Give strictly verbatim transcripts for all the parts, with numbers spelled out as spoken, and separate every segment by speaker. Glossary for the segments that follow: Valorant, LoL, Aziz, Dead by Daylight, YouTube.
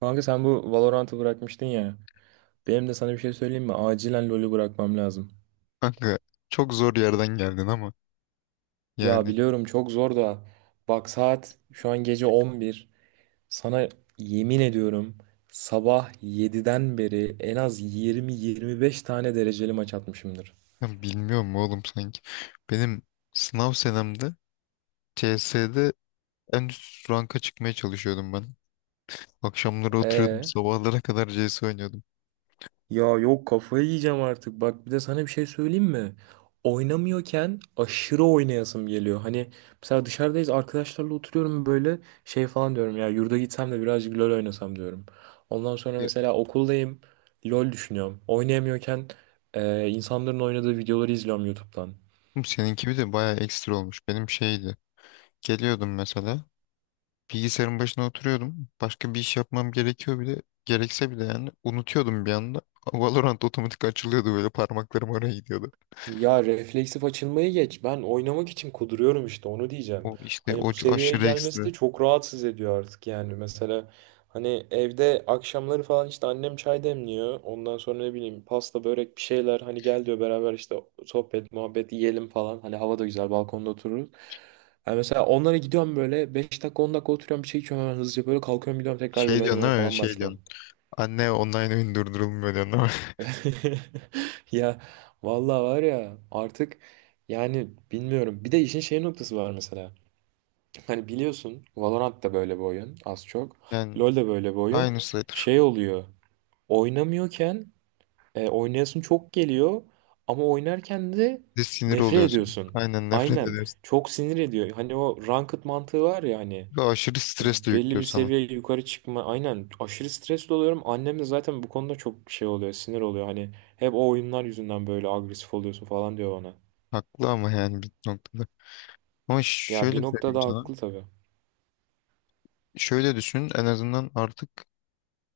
Speaker 1: Kanka sen bu Valorant'ı bırakmıştın ya. Benim de sana bir şey söyleyeyim mi? Acilen LoL'ü bırakmam lazım.
Speaker 2: Kanka çok zor yerden geldin ama
Speaker 1: Ya
Speaker 2: yani
Speaker 1: biliyorum çok zor da. Bak saat şu an gece on bir. Sana yemin ediyorum sabah yediden beri en az yirmi yirmi beş tane dereceli maç atmışımdır.
Speaker 2: ben bilmiyorum oğlum sanki. Benim sınav senemde C S'de en üst ranka çıkmaya çalışıyordum ben. Akşamları oturuyordum
Speaker 1: Ee?
Speaker 2: sabahlara kadar C S oynuyordum.
Speaker 1: Ya yok kafayı yiyeceğim artık. Bak bir de sana bir şey söyleyeyim mi? Oynamıyorken aşırı oynayasım geliyor. Hani mesela dışarıdayız arkadaşlarla oturuyorum böyle şey falan diyorum ya yurda gitsem de birazcık LoL oynasam diyorum. Ondan sonra
Speaker 2: Ya.
Speaker 1: mesela okuldayım LoL düşünüyorum. Oynayamıyorken e, insanların oynadığı videoları izliyorum YouTube'dan.
Speaker 2: Oğlum seninki bir de bayağı ekstra olmuş. Benim şeydi. Geliyordum mesela bilgisayarın başına oturuyordum. Başka bir iş yapmam gerekiyor bile. Gerekse bile yani unutuyordum bir anda. Valorant otomatik açılıyordu böyle parmaklarım oraya gidiyordu.
Speaker 1: Ya refleksif açılmayı geç. Ben oynamak için kuduruyorum işte onu diyeceğim.
Speaker 2: O işte
Speaker 1: Hani
Speaker 2: o
Speaker 1: bu seviyeye
Speaker 2: aşırı
Speaker 1: gelmesi
Speaker 2: ekstra.
Speaker 1: de çok rahatsız ediyor artık yani. Mesela hani evde akşamları falan işte annem çay demliyor. Ondan sonra ne bileyim pasta börek bir şeyler hani gel diyor beraber işte sohbet muhabbet yiyelim falan. Hani hava da güzel balkonda otururuz. Yani mesela onlara gidiyorum böyle beş dakika on dakika oturuyorum bir şey içiyorum hemen hızlıca böyle kalkıyorum gidiyorum tekrar
Speaker 2: Şey
Speaker 1: LoL
Speaker 2: diyorsun
Speaker 1: oynamaya
Speaker 2: değil mi?
Speaker 1: falan
Speaker 2: Şey diyorsun.
Speaker 1: başlıyorum.
Speaker 2: Anne online oyun durdurulmuyor diyorsun ama.
Speaker 1: Ya vallahi var ya artık yani bilmiyorum. Bir de işin şey noktası var mesela. Hani biliyorsun Valorant da böyle bir oyun az çok.
Speaker 2: Yani
Speaker 1: LoL de böyle bir oyun.
Speaker 2: aynı sayıdır.
Speaker 1: Şey oluyor. Oynamıyorken e, oynayasın çok geliyor ama oynarken de
Speaker 2: Bir de sinir
Speaker 1: nefret
Speaker 2: oluyorsun.
Speaker 1: ediyorsun.
Speaker 2: Aynen nefret
Speaker 1: Aynen.
Speaker 2: ediyorsun.
Speaker 1: Çok sinir ediyor. Hani o ranked mantığı var ya hani
Speaker 2: Ve aşırı stres de
Speaker 1: belli
Speaker 2: yüklüyor
Speaker 1: bir
Speaker 2: sana.
Speaker 1: seviye yukarı çıkma. Aynen aşırı stresli oluyorum. Annem de zaten bu konuda çok şey oluyor, sinir oluyor. Hani hep o oyunlar yüzünden böyle agresif oluyorsun falan diyor bana.
Speaker 2: Haklı ama yani bir noktada. Ama
Speaker 1: Ya bir
Speaker 2: şöyle söyleyeyim
Speaker 1: noktada
Speaker 2: sana.
Speaker 1: haklı tabii.
Speaker 2: Şöyle düşün, en azından artık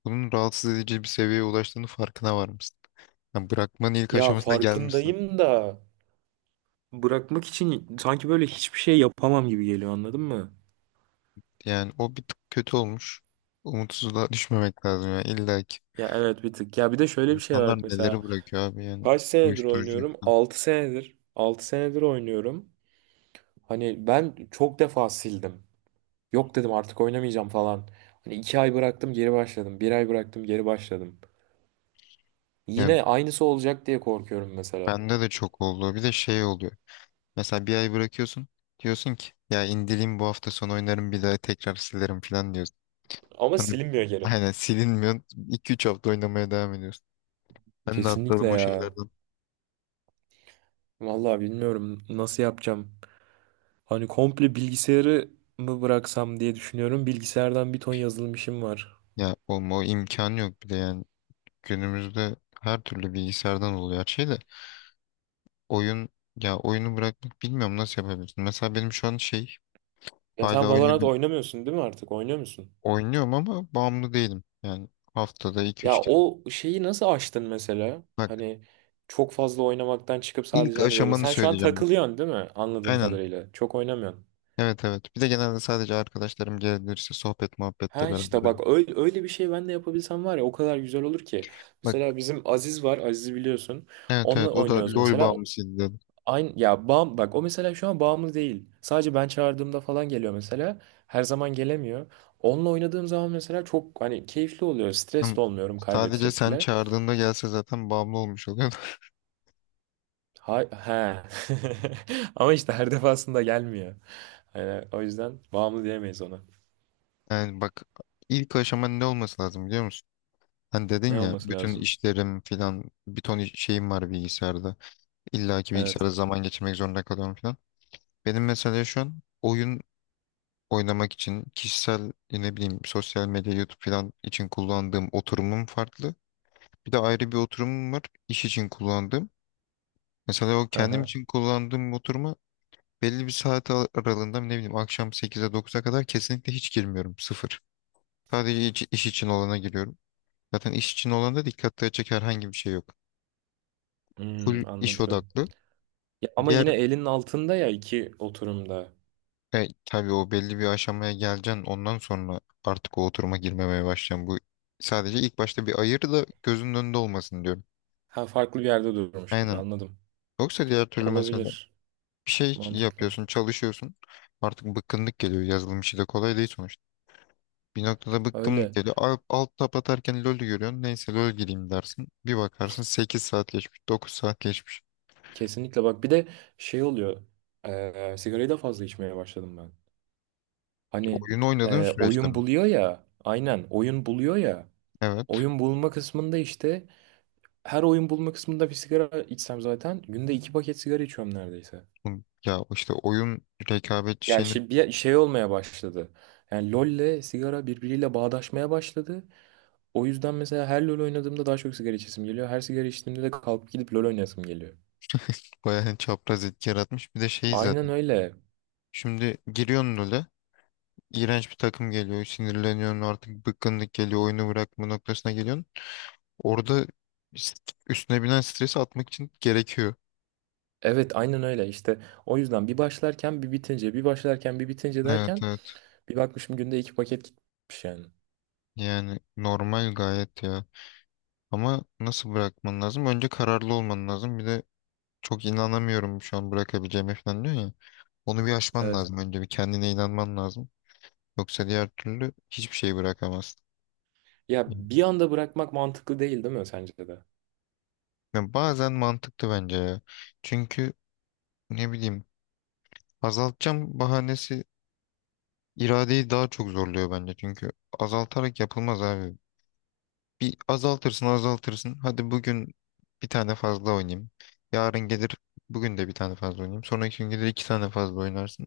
Speaker 2: bunun rahatsız edici bir seviyeye ulaştığını farkına varmışsın. Yani bırakmanın ilk
Speaker 1: Ya
Speaker 2: aşamasına gelmişsin.
Speaker 1: farkındayım da bırakmak için sanki böyle hiçbir şey yapamam gibi geliyor anladın mı?
Speaker 2: Yani o bir tık kötü olmuş. Umutsuzluğa düşmemek lazım yani illa ki.
Speaker 1: Ya evet bir tık. Ya bir de şöyle bir şey
Speaker 2: İnsanlar
Speaker 1: var
Speaker 2: neleri
Speaker 1: mesela.
Speaker 2: bırakıyor abi, yani
Speaker 1: Kaç senedir
Speaker 2: uyuşturucu
Speaker 1: oynuyorum?
Speaker 2: falan.
Speaker 1: Altı senedir. Altı senedir oynuyorum. Hani ben çok defa sildim. Yok dedim artık oynamayacağım falan. Hani iki ay bıraktım geri başladım. Bir ay bıraktım geri başladım.
Speaker 2: Yani
Speaker 1: Yine aynısı olacak diye korkuyorum mesela.
Speaker 2: bende de çok oldu. Bir de şey oluyor. Mesela bir ay bırakıyorsun. Diyorsun ki ya indireyim bu hafta sonu oynarım bir daha tekrar silerim falan diyorsun.
Speaker 1: Ama
Speaker 2: Sonra
Speaker 1: silinmiyor geri.
Speaker 2: aynen silinmiyor. iki üç hafta oynamaya devam ediyorsun. Ben de
Speaker 1: Kesinlikle
Speaker 2: atladım o
Speaker 1: ya.
Speaker 2: şeylerden.
Speaker 1: Vallahi bilmiyorum nasıl yapacağım. Hani komple bilgisayarı mı bıraksam diye düşünüyorum. Bilgisayardan bir ton yazılım işim var.
Speaker 2: Ya olma, o imkan yok bir de yani. Günümüzde her türlü bilgisayardan oluyor her şey de. Oyun, ya oyunu bırakmak bilmiyorum nasıl yapabilirsin. Mesela benim şu an şey,
Speaker 1: Ya sen
Speaker 2: hala
Speaker 1: Valorant
Speaker 2: oynadım,
Speaker 1: oynamıyorsun değil mi artık? Oynuyor musun?
Speaker 2: oynuyorum ama bağımlı değilim. Yani haftada iki
Speaker 1: Ya
Speaker 2: üç kere.
Speaker 1: o şeyi nasıl aştın mesela?
Speaker 2: Bak,
Speaker 1: Hani çok fazla oynamaktan çıkıp
Speaker 2: ilk
Speaker 1: sadece hani böyle.
Speaker 2: aşamanı
Speaker 1: Sen şu an
Speaker 2: söyleyeceğim, bak.
Speaker 1: takılıyorsun değil mi? Anladığım
Speaker 2: Aynen.
Speaker 1: kadarıyla. Çok oynamıyorsun.
Speaker 2: Evet evet. Bir de genelde sadece arkadaşlarım gelirse sohbet muhabbette
Speaker 1: Ha
Speaker 2: beraber.
Speaker 1: işte
Speaker 2: Öyle.
Speaker 1: bak öyle, öyle bir şey ben de yapabilsem var ya o kadar güzel olur ki.
Speaker 2: Bak,
Speaker 1: Mesela bizim Aziz var. Aziz'i biliyorsun.
Speaker 2: evet
Speaker 1: Onunla
Speaker 2: evet, o da
Speaker 1: oynuyoruz
Speaker 2: LOL
Speaker 1: mesela. O-
Speaker 2: bağımlısıydı dedi.
Speaker 1: Aynı ya bağım bak o mesela şu an bağımlı değil. Sadece ben çağırdığımda falan geliyor mesela. Her zaman gelemiyor. Onunla oynadığım zaman mesela çok hani keyifli oluyor. Stres
Speaker 2: Ama
Speaker 1: de olmuyorum
Speaker 2: sadece
Speaker 1: kaybetsek
Speaker 2: sen
Speaker 1: bile.
Speaker 2: çağırdığında gelse zaten bağımlı olmuş oluyor.
Speaker 1: Ha, he. Ama işte her defasında gelmiyor. Yani o yüzden bağımlı diyemeyiz ona.
Speaker 2: Yani bak, ilk aşama ne olması lazım biliyor musun? Hani dedin
Speaker 1: Ne
Speaker 2: ya,
Speaker 1: olması
Speaker 2: bütün
Speaker 1: lazım?
Speaker 2: işlerim filan, bir ton iş- şeyim var bilgisayarda. İlla ki
Speaker 1: Evet.
Speaker 2: bilgisayarda zaman geçirmek zorunda kalıyorum filan. Benim mesela şu an oyun oynamak için kişisel, ne bileyim, sosyal medya, YouTube filan için kullandığım oturumum farklı. Bir de ayrı bir oturumum var, İş için kullandığım. Mesela o
Speaker 1: Hı
Speaker 2: kendim
Speaker 1: hı.
Speaker 2: için kullandığım oturuma belli bir saat ar- aralığında, ne bileyim, akşam sekize dokuza kadar kesinlikle hiç girmiyorum. Sıfır. Sadece iç- iş için olana giriyorum. Zaten iş için olanda dikkat dağıtacak herhangi bir şey yok. Full
Speaker 1: Hmm,
Speaker 2: iş
Speaker 1: anladım.
Speaker 2: odaklı.
Speaker 1: Ya ama
Speaker 2: Diğer
Speaker 1: yine elinin altında ya iki oturumda.
Speaker 2: e, tabii o belli bir aşamaya geleceksin. Ondan sonra artık o oturuma girmemeye başlayacaksın. Bu sadece ilk başta bir ayır da gözünün önünde olmasın diyorum.
Speaker 1: Ha farklı bir yerde durmuş gibi
Speaker 2: Aynen.
Speaker 1: anladım.
Speaker 2: Yoksa diğer türlü mesela
Speaker 1: Olabilir.
Speaker 2: bir şey
Speaker 1: Mantıklı.
Speaker 2: yapıyorsun, çalışıyorsun. Artık bıkkınlık geliyor. Yazılım işi de kolay değil sonuçta. Bir noktada bıkkınlık
Speaker 1: Öyle.
Speaker 2: geliyor. Alt, alt tab atarken LoL görüyorsun. Neyse LoL gireyim dersin. Bir bakarsın sekiz saat geçmiş, dokuz saat geçmiş.
Speaker 1: Kesinlikle bak bir de şey oluyor. Eee sigarayı da fazla içmeye başladım ben. Hani
Speaker 2: Oyun oynadığın
Speaker 1: eee,
Speaker 2: süreçte
Speaker 1: oyun
Speaker 2: mi?
Speaker 1: buluyor ya. Aynen oyun buluyor ya.
Speaker 2: Evet.
Speaker 1: Oyun bulma kısmında işte her oyun bulma kısmında bir sigara içsem zaten günde iki paket sigara içiyorum neredeyse.
Speaker 2: Bu- Ya işte oyun rekabetçi
Speaker 1: Yani
Speaker 2: şeyini
Speaker 1: şey, bir şey olmaya başladı. Yani LoL'le sigara birbiriyle bağdaşmaya başladı. O yüzden mesela her LoL oynadığımda daha çok sigara içesim geliyor. Her sigara içtiğimde de kalkıp gidip LoL oynasım geliyor.
Speaker 2: bayağı çapraz etki yaratmış. Bir de şey
Speaker 1: Aynen
Speaker 2: zaten.
Speaker 1: öyle.
Speaker 2: Şimdi giriyorsun LoL'e. İğrenç bir takım geliyor. Sinirleniyorsun, artık bıkkınlık geliyor. Oyunu bırakma noktasına geliyorsun. Orada üstüne binen stresi atmak için gerekiyor.
Speaker 1: Evet aynen öyle işte. O yüzden bir başlarken bir bitince, bir başlarken bir bitince
Speaker 2: Evet
Speaker 1: derken
Speaker 2: evet,
Speaker 1: bir bakmışım günde iki paket gitmiş yani.
Speaker 2: yani normal gayet ya, ama nasıl bırakman lazım? Önce kararlı olman lazım. Bir de çok inanamıyorum şu an bırakabileceğime falan diyor ya, onu bir aşman
Speaker 1: Evet.
Speaker 2: lazım, önce bir kendine inanman lazım, yoksa diğer türlü hiçbir şey bırakamazsın.
Speaker 1: Ya bir anda bırakmak mantıklı değil değil mi sence de?
Speaker 2: Yani bazen mantıklı bence ya, çünkü ne bileyim, azaltacağım bahanesi iradeyi daha çok zorluyor bence, çünkü azaltarak yapılmaz abi. Bir azaltırsın azaltırsın. Hadi bugün bir tane fazla oynayayım. Yarın gelir, bugün de bir tane fazla oynayayım. Sonraki gün gelir iki tane fazla oynarsın.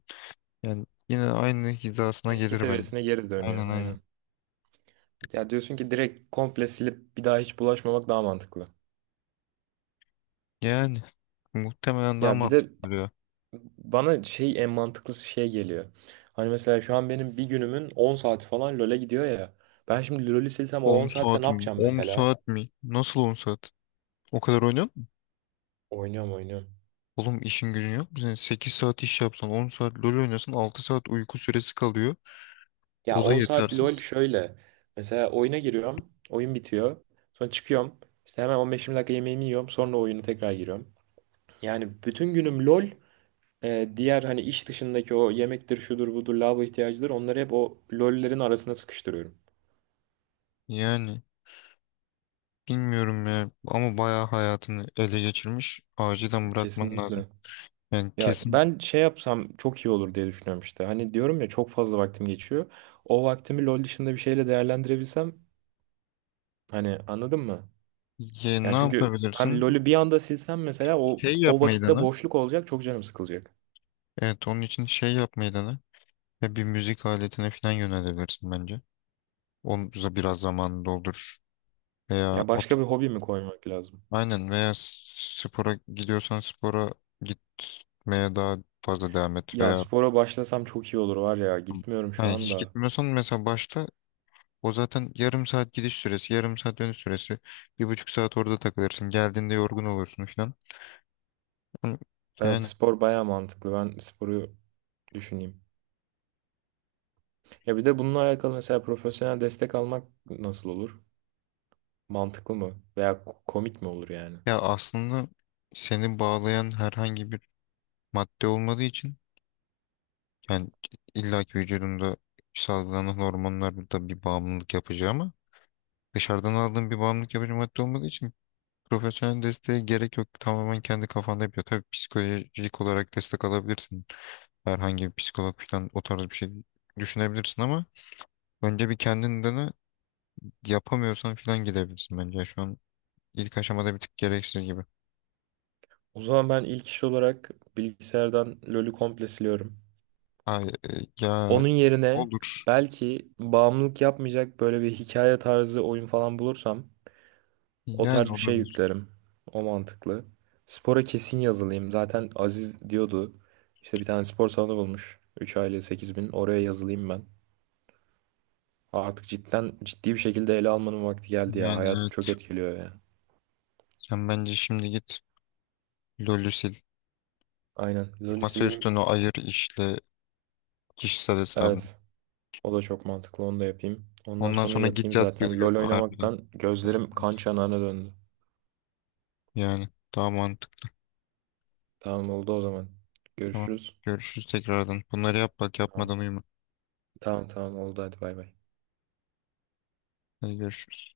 Speaker 2: Yani yine aynı hizasına
Speaker 1: Eski
Speaker 2: gelir bence.
Speaker 1: seviyesine geri dönüyor
Speaker 2: Aynen aynen.
Speaker 1: aynen. Ya diyorsun ki direkt komple silip bir daha hiç bulaşmamak daha mantıklı.
Speaker 2: Yani muhtemelen daha
Speaker 1: Ya bir de
Speaker 2: mantıklı duruyor.
Speaker 1: bana şey en mantıklısı şey geliyor. Hani mesela şu an benim bir günümün on saati falan LoL'e gidiyor ya. Ben şimdi LoL'ü silsem o
Speaker 2: on
Speaker 1: on saatte
Speaker 2: saat
Speaker 1: ne
Speaker 2: mi?
Speaker 1: yapacağım
Speaker 2: on
Speaker 1: mesela?
Speaker 2: saat mi? Nasıl on saat? O kadar oynuyor musun?
Speaker 1: Oynuyorum oynuyorum.
Speaker 2: Oğlum işin gücün yok mu? Sen sekiz saat iş yapsan, on saat LoL oynasan, altı saat uyku süresi kalıyor.
Speaker 1: Ya
Speaker 2: O da
Speaker 1: on saat LoL
Speaker 2: yetersiz.
Speaker 1: şöyle. Mesela oyuna giriyorum. Oyun bitiyor. Sonra çıkıyorum. İşte hemen on beş yirmi dakika yemeğimi yiyorum. Sonra oyuna tekrar giriyorum. Yani bütün günüm LoL. E, diğer hani iş dışındaki o yemektir, şudur, budur, lavabo ihtiyacıdır. Onları hep o LoL'lerin arasına sıkıştırıyorum.
Speaker 2: Yani bilmiyorum ya, ama bayağı hayatını ele geçirmiş. Acilen bırakman lazım.
Speaker 1: Kesinlikle.
Speaker 2: Yani
Speaker 1: Ya
Speaker 2: kesin.
Speaker 1: ben şey yapsam çok iyi olur diye düşünüyorum işte. Hani diyorum ya çok fazla vaktim geçiyor. O vaktimi LoL dışında bir şeyle değerlendirebilsem hani anladın mı?
Speaker 2: Ya,
Speaker 1: Yani
Speaker 2: ne
Speaker 1: çünkü hem
Speaker 2: yapabilirsin?
Speaker 1: LoL'ü bir anda silsem mesela o
Speaker 2: Şey
Speaker 1: o
Speaker 2: yapmayı
Speaker 1: vakitte
Speaker 2: dene.
Speaker 1: boşluk olacak, çok canım sıkılacak.
Speaker 2: Evet, onun için şey yapmayı dene. Ya bir müzik aletine falan yönelebilirsin bence. Onu biraz zamanını doldur. Veya
Speaker 1: Ya
Speaker 2: o,
Speaker 1: başka bir hobi mi koymak lazım?
Speaker 2: aynen, veya spora gidiyorsan spora gitmeye daha fazla devam et.
Speaker 1: Ya
Speaker 2: Veya
Speaker 1: spora başlasam çok iyi olur var ya. Gitmiyorum şu
Speaker 2: yani hiç
Speaker 1: anda.
Speaker 2: gitmiyorsan mesela başta. O zaten yarım saat gidiş süresi, yarım saat dönüş süresi. Bir buçuk saat orada takılırsın. Geldiğinde yorgun olursun falan. Ama,
Speaker 1: Evet
Speaker 2: yani
Speaker 1: spor baya mantıklı. Ben sporu düşüneyim. Ya bir de bununla alakalı mesela profesyonel destek almak nasıl olur? Mantıklı mı? Veya ko- komik mi olur yani?
Speaker 2: ya, aslında seni bağlayan herhangi bir madde olmadığı için, yani illaki vücudunda salgılanan hormonlar da bir bağımlılık yapıcı, ama dışarıdan aldığın bir bağımlılık yapıcı madde olmadığı için profesyonel desteğe gerek yok. Tamamen kendi kafanda yapıyor. Tabii psikolojik olarak destek alabilirsin. Herhangi bir psikolog falan, o tarz bir şey düşünebilirsin, ama önce bir kendini dene. Yapamıyorsan falan gidebilirsin bence. Şu an ilk aşamada bir tık gereksiz gibi.
Speaker 1: O zaman ben ilk iş olarak bilgisayardan LoL'ü komple siliyorum.
Speaker 2: Ay, e, ya,
Speaker 1: Onun yerine
Speaker 2: olur.
Speaker 1: belki bağımlılık yapmayacak böyle bir hikaye tarzı oyun falan bulursam o tarz
Speaker 2: Yani
Speaker 1: bir şey
Speaker 2: olabilir.
Speaker 1: yüklerim. O mantıklı. Spora kesin yazılayım. Zaten Aziz diyordu. İşte bir tane spor salonu bulmuş. Üç aile sekiz bin. Oraya yazılayım ben. Artık cidden ciddi bir şekilde ele almanın vakti geldi ya.
Speaker 2: Yani
Speaker 1: Hayatım çok
Speaker 2: evet.
Speaker 1: etkiliyor ya.
Speaker 2: Sen bence şimdi git, LoL'ü sil.
Speaker 1: Aynen. LoL'ü
Speaker 2: Masa
Speaker 1: sileyim.
Speaker 2: üstünü ayır, işle kişisel hesabını.
Speaker 1: Evet. O da çok mantıklı. Onu da yapayım. Ondan
Speaker 2: Ondan
Speaker 1: sonra
Speaker 2: sonra git
Speaker 1: yatayım
Speaker 2: yat, bir
Speaker 1: zaten.
Speaker 2: uyu
Speaker 1: LoL
Speaker 2: harbiden.
Speaker 1: oynamaktan gözlerim
Speaker 2: Evet.
Speaker 1: kan çanağına döndü.
Speaker 2: Yani daha mantıklı.
Speaker 1: Tamam oldu o zaman.
Speaker 2: Tamam.
Speaker 1: Görüşürüz.
Speaker 2: Görüşürüz tekrardan. Bunları yap, bak,
Speaker 1: Tamam.
Speaker 2: yapmadan uyuma.
Speaker 1: Tamam tamam oldu hadi bay bay.
Speaker 2: Hadi görüşürüz.